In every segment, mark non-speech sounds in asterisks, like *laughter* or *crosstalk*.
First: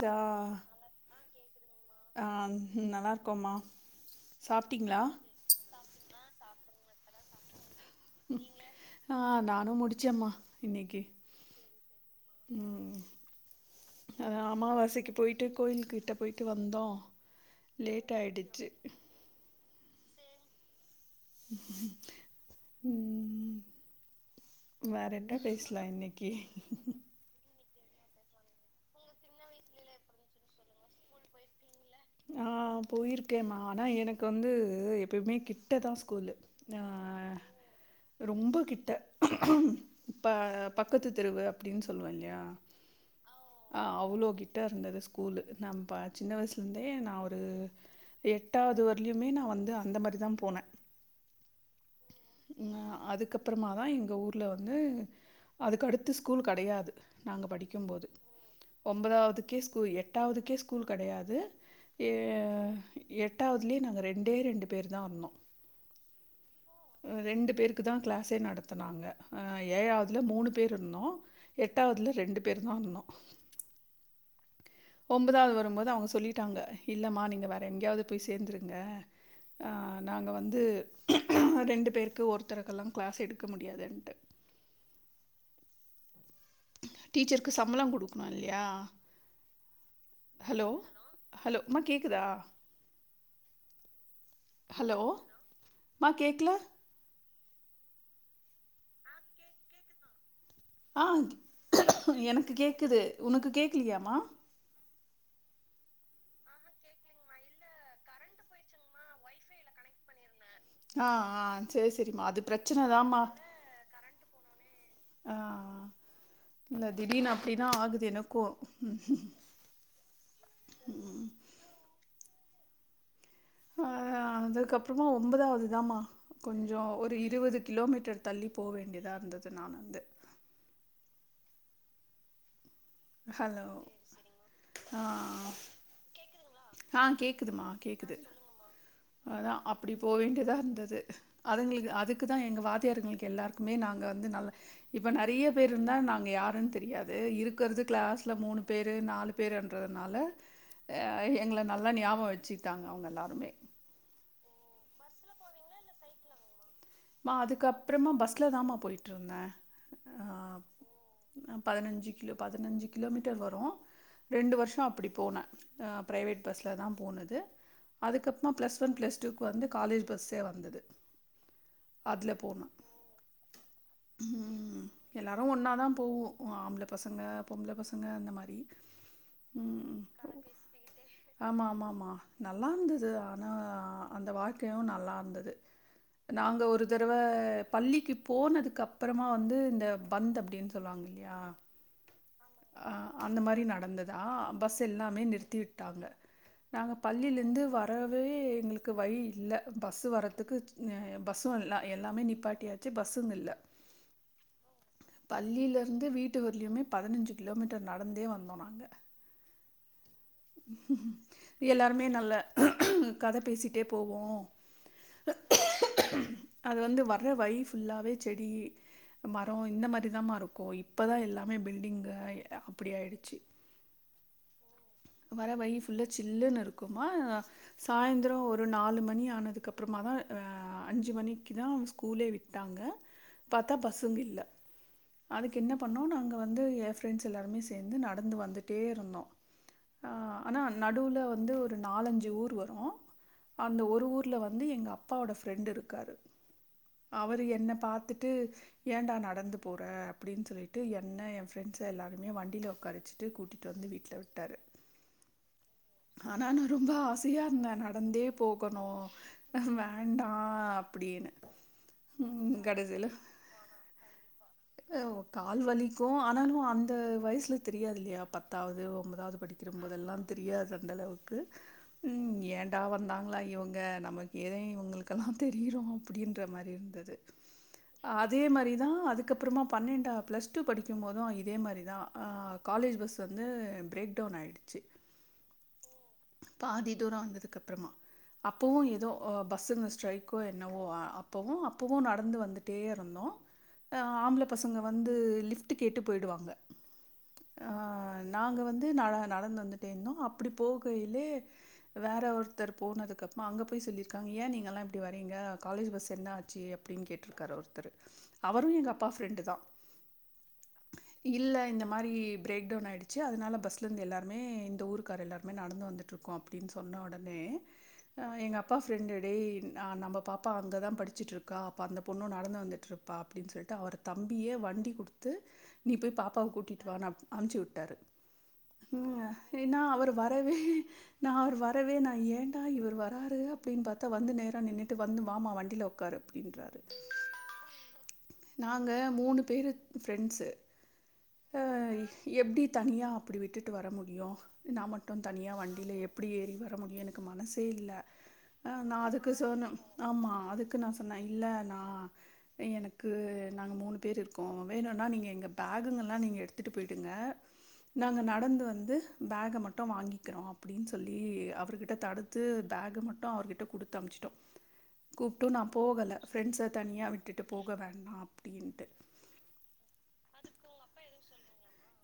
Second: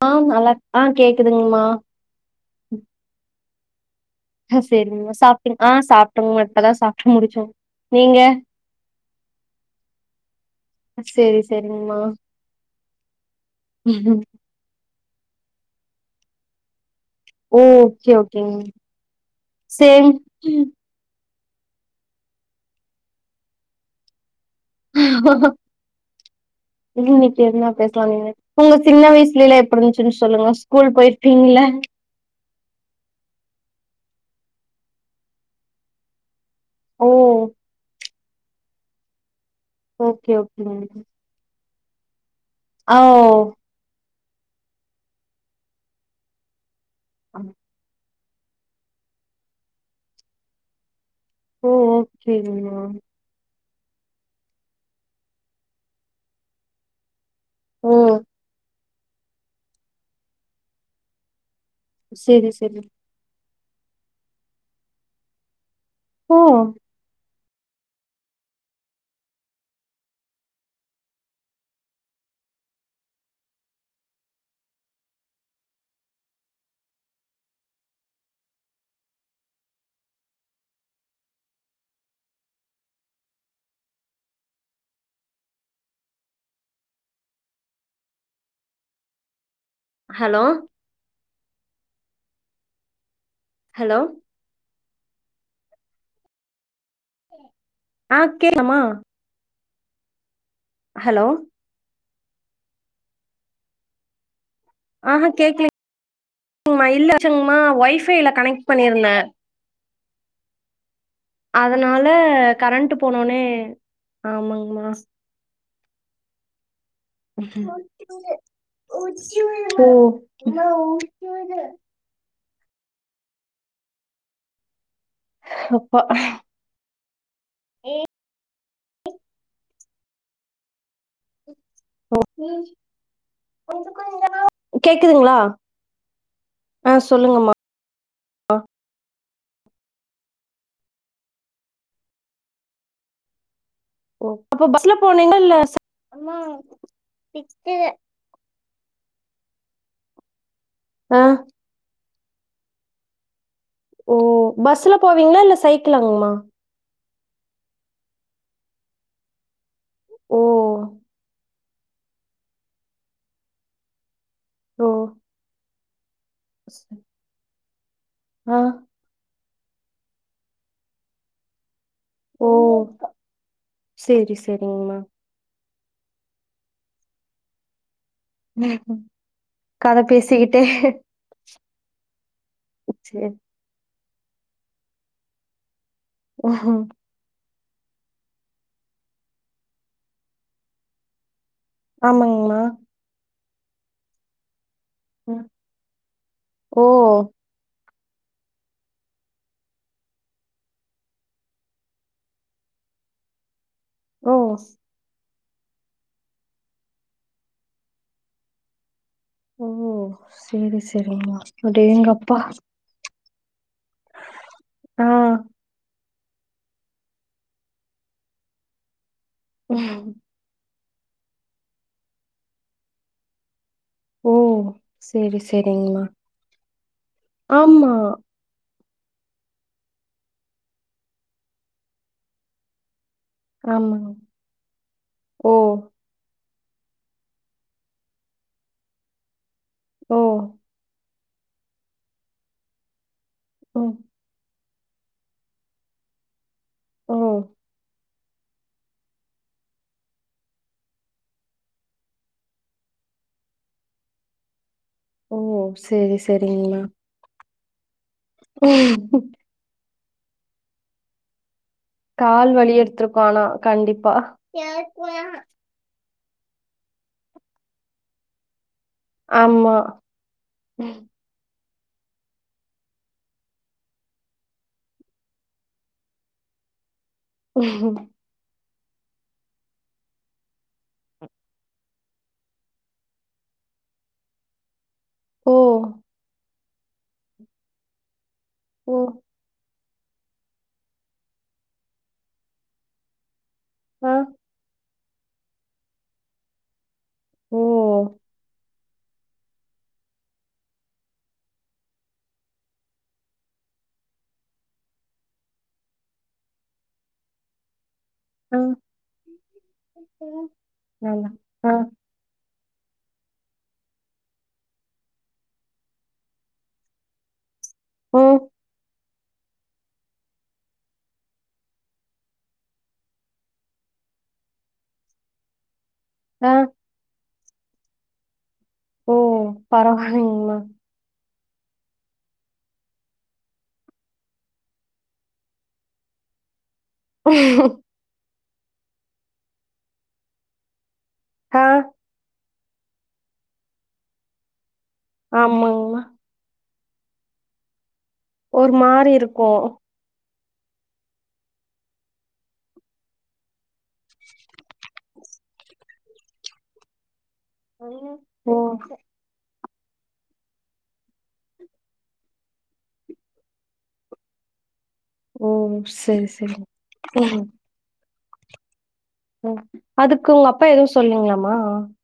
தா ஆஹ் நல்லா ஆஹ் கேக்குதுங்மா ஆ நல்லா இருக்கோம்மா ஹ சாப்ட்டீங்களா செரிங்மா சாப்ட்ருக்கோ சாப்ட்டோங்க இப்பதா சாப்ட்டு முடிச்சோ நீங்க ஆஹ் நானு முடிச்சேம்மா இன்னைக்கு சேரி சேரிங்கம்மா உம் அதா அமாவாசைக்கு போயிட்டு கோயிலுகிட்ட போயிட்டு வந்தோ ஓ ஓகே லேட் ஓகேங்க ஆயிடுச்சு சேம் ட்யூ உம் வேற என்ன பேசலா இன்னைக்கு பேசலாமாங்க உங்க சின்ன வயசுலலா எப்டி இருந்ச்சுன்னு சொல்லுங்க ஸ்கூல் போயிர்க்கீங்ளா ஆஹ் போயிருக்கேம்மா ஆனா எனக்கு வந்து எப்பயுமே கிட்ட தா ஸ்கூல்லு ஓ ரொம்ப கிட்ட ஓகே இப்ப பக்கத்து தெருவு அப்டின் சொ தொல்லுவோ இல்லயா ஔ கிட்ட இருந்தது ஸ்கூலு நாம் பா சின்ன வயசு ஆமா எட்டாவ்து வர்லிய்மே நா வந்து அந்த மாரி தா போனே ஓஹோ உஹ அதுக்கப் அப்றோமா தான் எங்க ஊர்ல வந்து அதுக்கடுத்து ஸ்கூல் கெடையாது நாங்க படிக்கும் ஓ போது ஒம்பதாவதுக்கே ஸ்கூல் எட்டாவதுக்கே ஸ்கூல் கிடையாது சேரி சேரி எட்டவதுலயே நாங்கள் ரெண்டே ரெண்டு பேர் தான் வந்தோம் ஓ ரெண்டு பேருக்கு தா கிளாஸே நடத்தனாங்க் ஏழாவதுல மூணு பேர் இருந்தோம் எட்டாவதுல ரெண்டு பேரு தா இருந்தோ ஒன்பதாவது வரும்போது அவங்க சொல்லிட்டாங்க இல்லம்மா நீங்க வேற எங்கேயாவது போய் சேந்துருங்க ஆஹ் நாங்க வந்து ரெண்டு பேருக்கு ஒருத்தருகேல்லா கிளாஸ் எடுக்க முடியாதுன்ட்டு டீச்சருக்கு சம்போளம் குடுக்கணு இல்லையா ஹலோ ஹலோ அம்மா கேக்குதா ஹலோ ஹலோ மா கேக்கல ஆ கேக்லமா ஆ எனக்கு கேக்குது உனக்கு கேக்கலியாமா ஆஹா கேக்கலிங் மா இல்லச்சங்கமா ஒய் ஃபைவ் கனெக்ட் பண்ணிருந்த ஆ ஆ சரி சரிமா அது பிரச்சனதமா ஆமாங்கமா இல்ல திடீர்னு அப்படிதான் ஆகுது எனக்கும். ம், ம். ஓ ஆ.. அதுக்கப் ப்றோ ஒன்பதாவது தாம அப்பா கொஞ்சோ ஒரு இப் இருபது கிலோமீட்டர் தள்ளிப் போ வேண்டியதா இருந்தது நா வந்து ஓ ஹலோ ஆ கேக்குதுங்களா ஆ கேக்குதுமா கேக்குது அதான் அப்டி போ வேண்டியதா இருந்தது அதுங்களுக்கு அதுக்கு தான் எங்க வாதியார்ங்ளுக்கு எல்லாருக் நாங்க ஓ, வந்து நல்ல அப்ப பஸ்ல இப்ப போனீங்களா நற்யே இல்ல பேர் சை- இருந்த நாங்க யாருன்னு தெரியாது இருக் இருக்கிறது கிளாஸ்ல மூணு பேரு நாலு பேருன்றதுனால ஆ எங்கள நல்லா ஞாபம் வ வச்சிட்டாங்க அவுங்க எல்லாருமே ஓ பஸ்ல போவிங்களா இல்ல சைக்கிளாங்மா அதுக்க அப்புறமா பஸ்ல தான் மா போயிட்டு இருந்தே ஓ பதினஞ்சு கிலோ பதினஞ்சு கிலோமீட்டர் வரும் ரெண்டு வர்ஷோ ஓ அப்டி போன ஆ ப்ரைவேட் பஸ்ல தா போனது அதுக்கப்மா ஆ ப்ளஸ் ஒன் ப்ளஸ் டு வந்து காலேஜ் பஸ்ஸே வந்தது அதுல ஓ போன சேரி உம் சேரிங்கமா எல்லாரு ஒன்னாதா போவோ ஆம்பல பசங்க பொம்பல பசங்க அந்த மாரி கத உம் பேசிக்கிட்டே ஆமா ஆமா ஆமா நல்லாந்தது சரி ஆனா அந்த வாழ்க்கையு நல்லா இருந்தது. நாங்க ம் ஒரு தரவ பள்ளிக்கு போனதுக்கு அப்பறமா வந்து இந்த பந்த் அப்டீன் சொல்லுவாங்க இல்லையா, ஆமாங்கமா அ அந்த மாரி நடந்ததா? பஸ் எல்லாமே ம் நிறுத்திவிட்டாங்க. ஓ நாங்க பள்ளில இருந்து வ வரவே எங்ளுக்கு வழி இல்ல பஸ் வரத்துக்கு ந பஸ்ஸு எல்லா எல்லாமே நிப்பாட்டியாச்சு பஸ்ஸும் இல்ல. ஓ பள்ளில இருந்து வீட்டு வர்லீயுமே பதினஞ்சு கிலோமீட்டர் நடந்தே வந்தோ நாங்க. ஒஹோ சேரி சேரிம்மா அடேங்கப்பா கத பேசிக் கிட்டே போவோ. ஆ அது வந்து வர்ற வழி ஃபுல்லாவே செடி, மரோ இந்த ம். மாரிதாமா இருக்கூ இ. இப்பதா எல்லாமே பில்டிங் அ அப்டி ஆயிடுச்சு ஓ சேரி வர வழி சேரிங்கமா ஃபுல்லா சில்லுன்னு இருக்குமா ஆமா சாய்ந்த்ரோ ஒரு நாலு ம் மணி ஆனதுக்கு அப்றமாதா ஆ அஞ்சு மணிக்குதா ஸ்கூலே விட்டாங்க. பாத்தா ஆமாங்க பஸ்ஸும் இல்ல ஓ அதுக்கு என்ன பண்ணோ நாங்க அப்ப வந்து எ ஃப்ரெண்ட்ஸ் எல்லாருமே சேந்து நடந்து வந்துட்டே இருந்தோ. ஓ ஆஹ் ஆனா நடுவ்ல ஒ வந்து ஒரு நாலஞ்சு ஊர் வரூ அந்த ம் ஒரு ஊர்ல வ வந்து எங்க அப்பாவோட ஃப்ரெண்ட் இருக்காரு. ஓ அவரு என்ன பாத்துட் ட்டு ஏன்டா நடந்து போற அப்டீன் சொல்லிட்டு என்ன எ ஃப்ரெண்ட்ஸ எல்லாருமே வண்டில உக்காரவச்சிட்டு கூட்டிட்டு வந்து வீட்ல விட் டாரு ஓ சேரி சேரிங்கமா. இன்னார் நாள் நடந்தே போகணு அஹ் நா வேண்டா அப்டீனு கால் வலி எடுத்திருக்கு ஆனா கண்டிப்பா ஓ கால் வலி க்கு ஆனாலு அந்த வயசுல தெரியாதுல்லையா பத்தாவது து ஒன்பதாவது படிக்கிற ஆமா போதெல்லா தெரியாது அந்த அளவுக்கு ம் ஏன்டா வந்தாங்களா இவங்க நமக்கு ஏதே இவங்களுக்கெல்லா தெரியிறோ அப்படின்ற மாரி இருந்தது அதே மாரி அதுக்கப்புறமா பன்னெண்டா ப்ளஸ் டூ படிக்கு போது இதே மாரி தா காலேஜ் பஸ் வந்து பிரேக் டவுன் ஆயிடுச்சு ஓ பாதி தூரோ வந்ததுக்கு அப்பறமா அப்பவு ஓ ஏதோ பஸ்ஸு மிஸ் ஸ்ட்ரைக்கோ என்னவோ அப்பவு அப்பவு நடந்து வந்துட்டே இருந்தோ ஆ ஆம்பள பசங்க வந்து லிஃப்ட்டு கேட்டு போயிடுவாங்க ஓ ஆ நாங்க வந்து து நட நடந்து வந்துட்டே இருந்தோ அப்படி போகையிலே வேற ஒருத்தர் போனதுக்கு அப்பமா அங்க போய் சொல்லியிருக்காங்க ஏ நீங்க எல்லா இப்டி வரீங்க காலேஜ் பஸ் என்ன ஆச்சு அப்படின்னு கேட்டிருக்காரு ஒருத்தரு ஆ அவரு எங்க அப்பா ஃப்ரெண்டு தா நல்லா இல்ல ஆ இந்த மாரி பிரேக் டவுன் ஆயிடுச்சு அதனால பஸ்லேருந்து எல்லாருமே இந்த ஊருக்காரர் எல்லருமே நடந்து வந்துட்டுருக்கோ அப்படின்னு சொன்ன உடனே ஆ ம் எங்க அப்பா ஃப்ரெண்ட்டு ஏய் நம்ம பாப்பா அங்கதா படிச்சுட்டு இருக்கா அப்ப அந்த பொண்ணு நடந்து வந்துட்டு இருப் ப்பா அப்படின்னு சொல்லிட்டு அவர் தம்பியே வண்டி கொடுத்து நீ போய் பாப்பாவ ஆ கூட்டிட்டு வா அம்ச்சி விட்டாரு ஓ உம் ஏன்னா அவரு வரவே பரவாயில்லைங்கம்மா. நா அவரு வரவே நா ஏண்டா இவர் வராரு அப்படின்னு பாத்தா வந்து நேர நின்னுட்டு வந்து வாமா வண்டியில உட்காரு அப்படின்றாரு *unintelligible* நாங்க மூணு பேரு ஃப்ரெண்ட்ஸு அ ஆ எப்பிடி தனியா அப்டி விட்டுட்டு வர முடியு நா மட்டு தனியா வண்டியில ஆமாங்கம்மா. எப்டி ஏறி வர வர முடியு எனக்கு மனசே இல்ல ஒரு ஆ நா மாரி அதுக்கு இருக்கும். சொன்ன ஆமா அதுக்கு நா சொன்ன இல்ல நா எனக்கு நாங்க மூணு பேரு இருக்கோ வேணுன்னா நீங்க எங்க பேக்குங்கலா நீங்க எடுத்துட்டு போயிடுங்க நாங்க ஓ நடந்து வந்து பேக மட்டு மட்டு வாங்கிக்கிறோ அப்படின்னு சொல்லி அவர்கிட்ட தடுத்து பேக மட்டு அவர்கிட்ட குடுத்து அனுப்சிட்டோ ஓ கூப்பிட்டு நா போகல சரி சரி. ஃப்ரெண்ட்ஸ்ச தனியா விட்டுட் விட்டு ம் போக வேண்டா அப்டீன்டு ம் அதுக்கு உங்க அப்பா எதும் சொல்லீங்களா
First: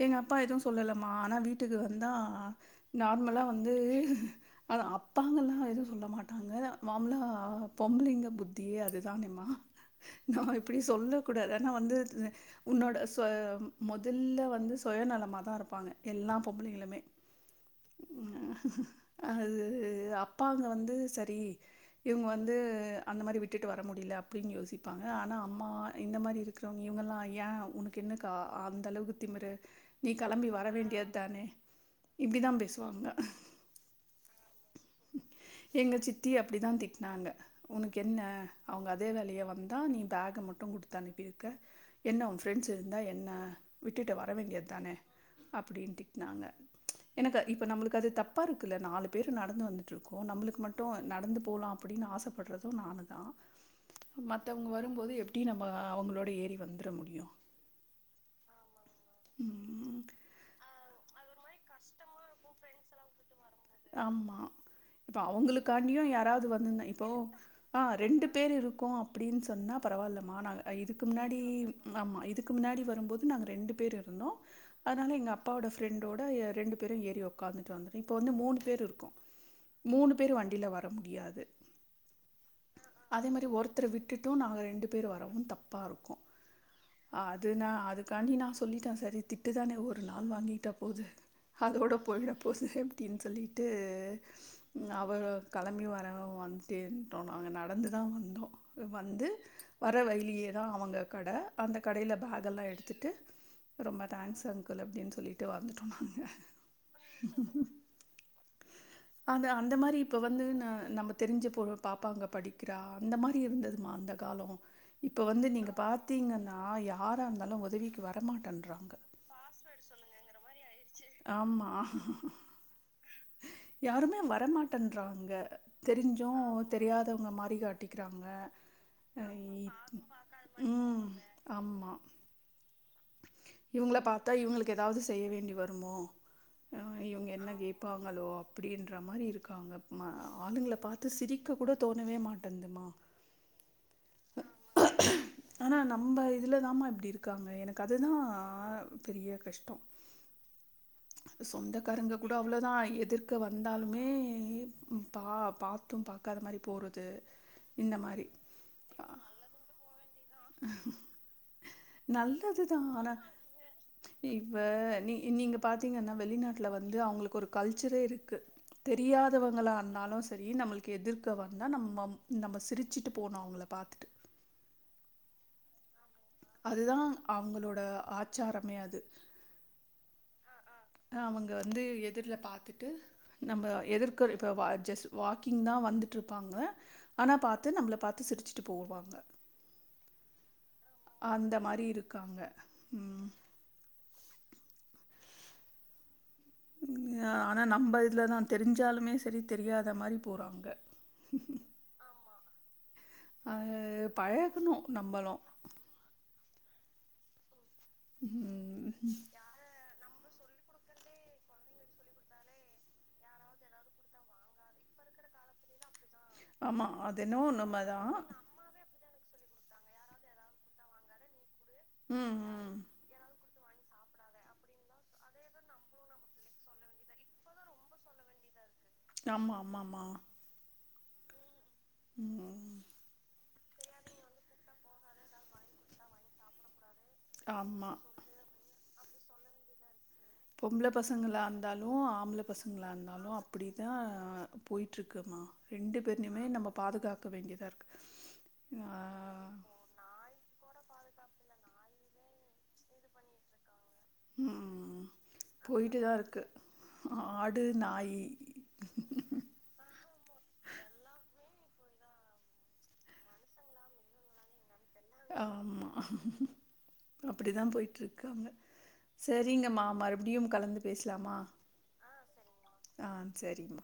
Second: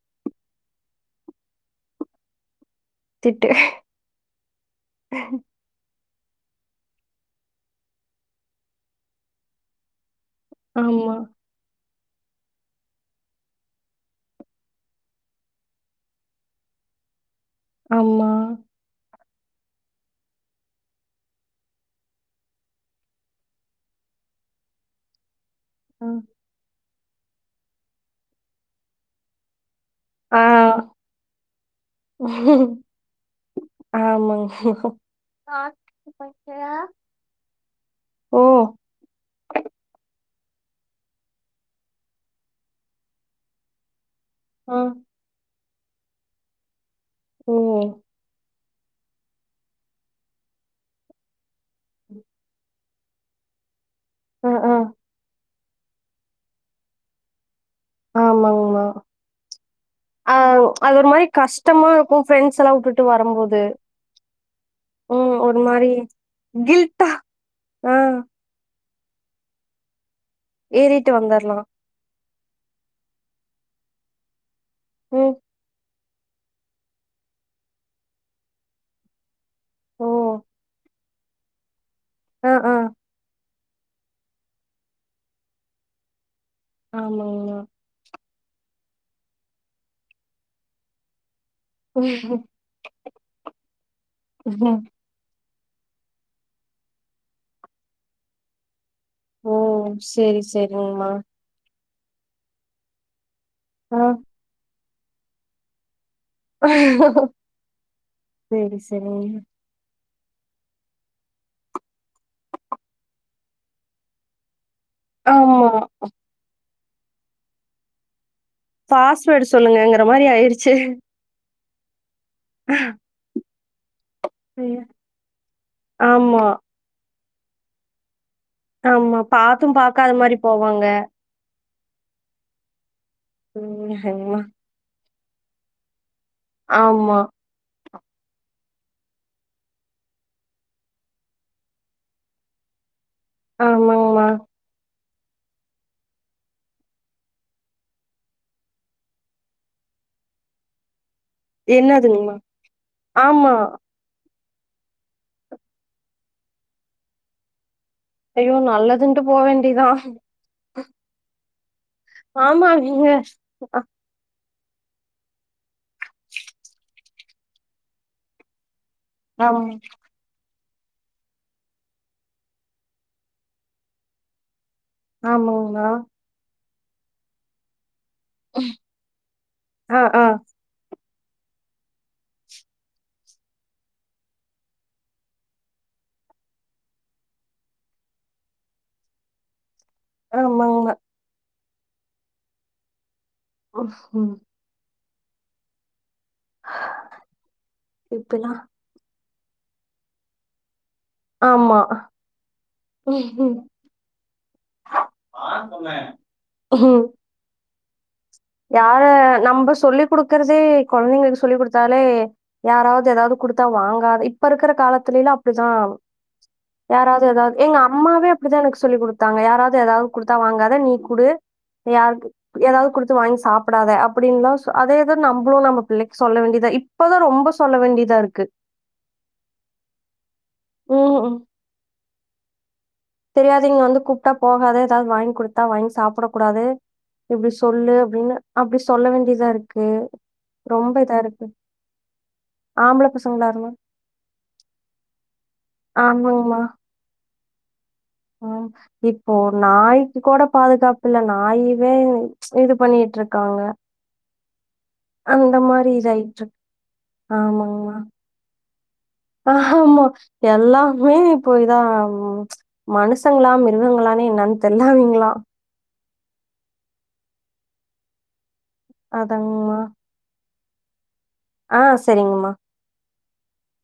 எங்க அப்பா எதுவும் சொல்லலமா ஆனா வீட்டுக்கு வந்தா நார்மலா திட்டு. வந்து அது அப்பாங்கலாம் எதுவும் சொல்ல மாட் டாங்க மாமுலா பொம்பலிங்க புத்தி அதுதானேம்மா நான் இப்டி ஆமா சொல்ல கூடாது ஆனா வந்து உன்னோட சோ முதல்ல வந்து சுயநலமா தான் இருப்பாங்க எல்லா பொம்பளைைங்களுமே ஆமா அது அப்பாங்க வந்து சரி இவுங்க வந்து அந்த மாரி விட்டுட்டு வர முடில அப்டின்னு யோசிப்பாங்க ஆனா அம்மா ஆ. இந்த மாரி இருக்குற இவுங்கெல்லாம் ஏன் உனக்கு என்னக்கா அந்த அளவுக்கு திமிரு நீ ஆ, கிளம்பி வர வேண்டியத் தானே இப்டிதான் பேசுவாங்க ஆமாங்க. எங்க சித்தி அப்டிதான் திட்னாங்க உனக்கு என்ன ஓ! அவுங்க அதே வேலையா வந்தா நீ பேக்க மட் டு குடுத்து அனுப்பிருக்க என்ன உன் ஃபிரெண்ட்ஸ் இருந்தா என்ன விட் விட்டுட்டு வர ஆ வேண்டியத்தானே அப்டின் திட்னாங்க எனக்கு ஓ! இப்ப நம்மளுக்கு அது தப்பா இருக் குல நாலு பேர் நடந்து வந்து ட்ருக்கோ நம்மளுக்கு மட்டும் நடந்து போலாம் அப்டின்னு ஆசைப்படுறதும் நானுதான் அ மத்தவங்க ஆ வரும்போது எப்டி நம் இப்ப அவங்களோட ஏறி வந்துர முடியும் ஆமாங்மா ம். அஹ் அது ஒரு மாரி கஷ் கஷ்டமா இருக்கும் ஃப்ரண்ட்ஸல்லா வுட்டுட்டு வரம்போது ஆமா இப்ப ஒரு மாரி அவங்களுக்காண்டியும் யாராவது வந்துந்தா இப்போ கில்ட்டா ஆஹ் ஆ. ரெண்டு பேர் இருக்கோம் அப்டின்னு சொன்னா பரவால்ல மா நாங்க இதுக்கு ஏறிட்டு முன்னாடி வந்தர்லா ஆமா இது இதுக்கு முன்னாடி வரும்போது நாங்க ரெண்டு பேர் இருந்தோம் அதனால எங்க ம் அப்போட ஃப்ரண்ட் டோட ரெண்டு பேரும் ஏறி உக்காந்துட்டு வந்தோ இப்ப வந்து மூனு பேர் இருக்கோ ஓ மூணு பேரு வண்டில வர முடியா ஆ ஆ அதே மாரி ஒரு த்தர விட்டுட்டோ நாங்க ரெண்டு பேரு வரவோ தப்பா இருக்கு ஆமாங்மா அதுனா அதுக்காண்டி நா சொல்லிடே செரி திட்டுதானே ஒரு நாள் வாங்கிட்டா போது அதோட போய்டபோது எப்டின்னு சொல்லி ட்டு அவரு களம்பி வரவோ வந்துட்டே இருன்டோ நாங்க நடந்துதா வந்தோ வந்து ஓ வர சேரி வழிலியே தா அவங்க சேரிங்மா கட அந்த கடைல பாகெல்லா எடுத்துட்டு ஆ ரொம்ப தேங்க்ஸ் அங்கு கள் அப்டின்னு சொல்லிட்டு வந்துட்டோ நாங் செரி செரி அது அந்த மாதிரி இப்போ வந்து ந நம்ம தெரிஞ்ச போழ் ஒரு பாப்பா அங்க படிக்கிறா அந்த மாரி இருந்ததுமா அந்த காலோ இப்போ வந்து ஆமா நீங்க பாத்தீங்கனா யா ஆரா இருந்தாலு உதவிக்கு வரமா பாஸ்வேர்ட் சொல்லுங்கங்கற மாரி ஆய்டிச்சு ஆமா. ஆ யாருமே வரமாட்டேன்ன்றாங்க தெரிஞ்சு ஆமா தெரியாத அந்த மாறி காட்டிக்கிறாங்க ஆமா அ இ பாத்தும் பாக்காத மாரி போவாங்க ம். ஆமா. இவங்கள பாத்தா ம்மா இவங்களுக்கு ஏதாவ் செய்ய வேண்டி வருமோ ஆ ஆமா இவங்க என்ன கேப்பாங்களோ அப்டின்ற மாரி இருக்காங்க ம ஆளுங்கள பாத்து சிரிக்க கூட தோணவே மாட்டேன்து மா ஆமாங்மா ஆனா நம்ம இதுல தா ம இப்டி இருக்காங்க எனக் கு அதுதா பெரிய கஷ்டோ சொந்தக்காரங்க கூட என்னதுங்மா அவ்ளோதா எதிர்க்க ஆமா வந்தாலுமே பா பாத்து பாக்காத மாரி போறது இந்த மாரி ஐயோ நல்லதுன்ட்டு போ வேண்டியதா ஆஹ ஆமா நிக அ இப்ப நீ நீங்க பாத்திங்கன்னா வெளிநாட்ல வந்து அவங்களுக்கு ஒரு கல்ச்சரே இருக்கு ஆமா தெரியாதவங்களா அன்னாலு சரி நம்மளுக் எதிர்க்க வந்தா நம்மம் நம்ம சிரிச்சிட்டு போனு அவங்கள பாத்துட்டு ஆமாங்ளா அதுதா அவங்களோட ஆச்சாரமே அது ஆ ஆ அ அவங்க வந்து எதிர்ல பாத்துட்டு நம்ம எதிர்க்கருக்க வ ஜஸ்ட் வாக்கிங் தா வந்துட்ருப்பாங்க ஆனா பாத்து நம்ள பாத்து சிரிச்சிட்டு போவாங்க ஆமாங்மா அந்த மார் அப்டி இருக்காங்க உம் ஆஹ ஆனா நம்ம இதுலதா இப்பல்லா தெரிஞ்சாலுமே செரி தெரியாத மாரி போறாங்க ஆமா ம் அஹ் பழஹ்ணு நம்மளு ஆஹ யார நம்ப சொல்லி குடுக்குறதே கொழந்தைங்களுக்கு சொல்லி குடுத்தாலே யாராவது எதாவது குடுத்தா வாங்காத இப்ப இருக்குற காலத்துலைலா அப்டிதா ஆமா அது யாராவ்து என்னவோ ஏதாவ்து எங்க உண்மதான். அம்மாவே அப்டிதா எனக்கு சொல்லி குடுத் தாங்க யாராவது ஏதாவது குடுத்தா வாங்காத நீ குடு ம். யார்க்கு ம். ஏதாவது குடுத் சாப்டாத அப்டின்லாசு அதேதா நம்ப்ளு நம்ம பிள்ளைக்கு சொல்ல வேண்டியதா இப்பதா ரொம்ப சொல்ல வேண்டியதா இருக்கு ஆமா ஆமா ஆமா ஹும் உம் தெரியாத்வைங்க வந்து கூப்டா போகாத ஏதாவது வாய்ங் குடுத்தா வாய்ங் சாப்புட கூடாது இப்டி ஆமா. சொல்லு அப்டின்னு அப்டி சொல்ல வேண்டியதா இருக்கு பொம்ப்ள ரொம்ப இதா இருக்கு பசங்களாந்தாலு ஆம்ப்ள ஆம்பள பசங்களாந்தாலு பசங்களா இருந்தா அப்டிதா போய்ட்ருக்குமா ரெண்டு பேர்னயுமே நம்ம பாதுகாக் க வேண்ட்யதாருக்கு ஹும் இப்போ ஒர் நாய்க்கு கூட பாதுகாப் இல்ல நாயுவே இது பண்ணியிட்ருக்காங்க உம் அந்த மாரி இதாயிட்ரு ஆடு ஆமாங்கமா நாயி ஆமா எல்லாமே போய் தாம் மனுஷங்ளா மிருகங்களானே நன் ஆமா அப்படி தா பொய்ட்ருக்காங்க செரிங்கமா மறுப்டியும் கலந்து பேச் ஆஹ் சரிங்கமா சரிமா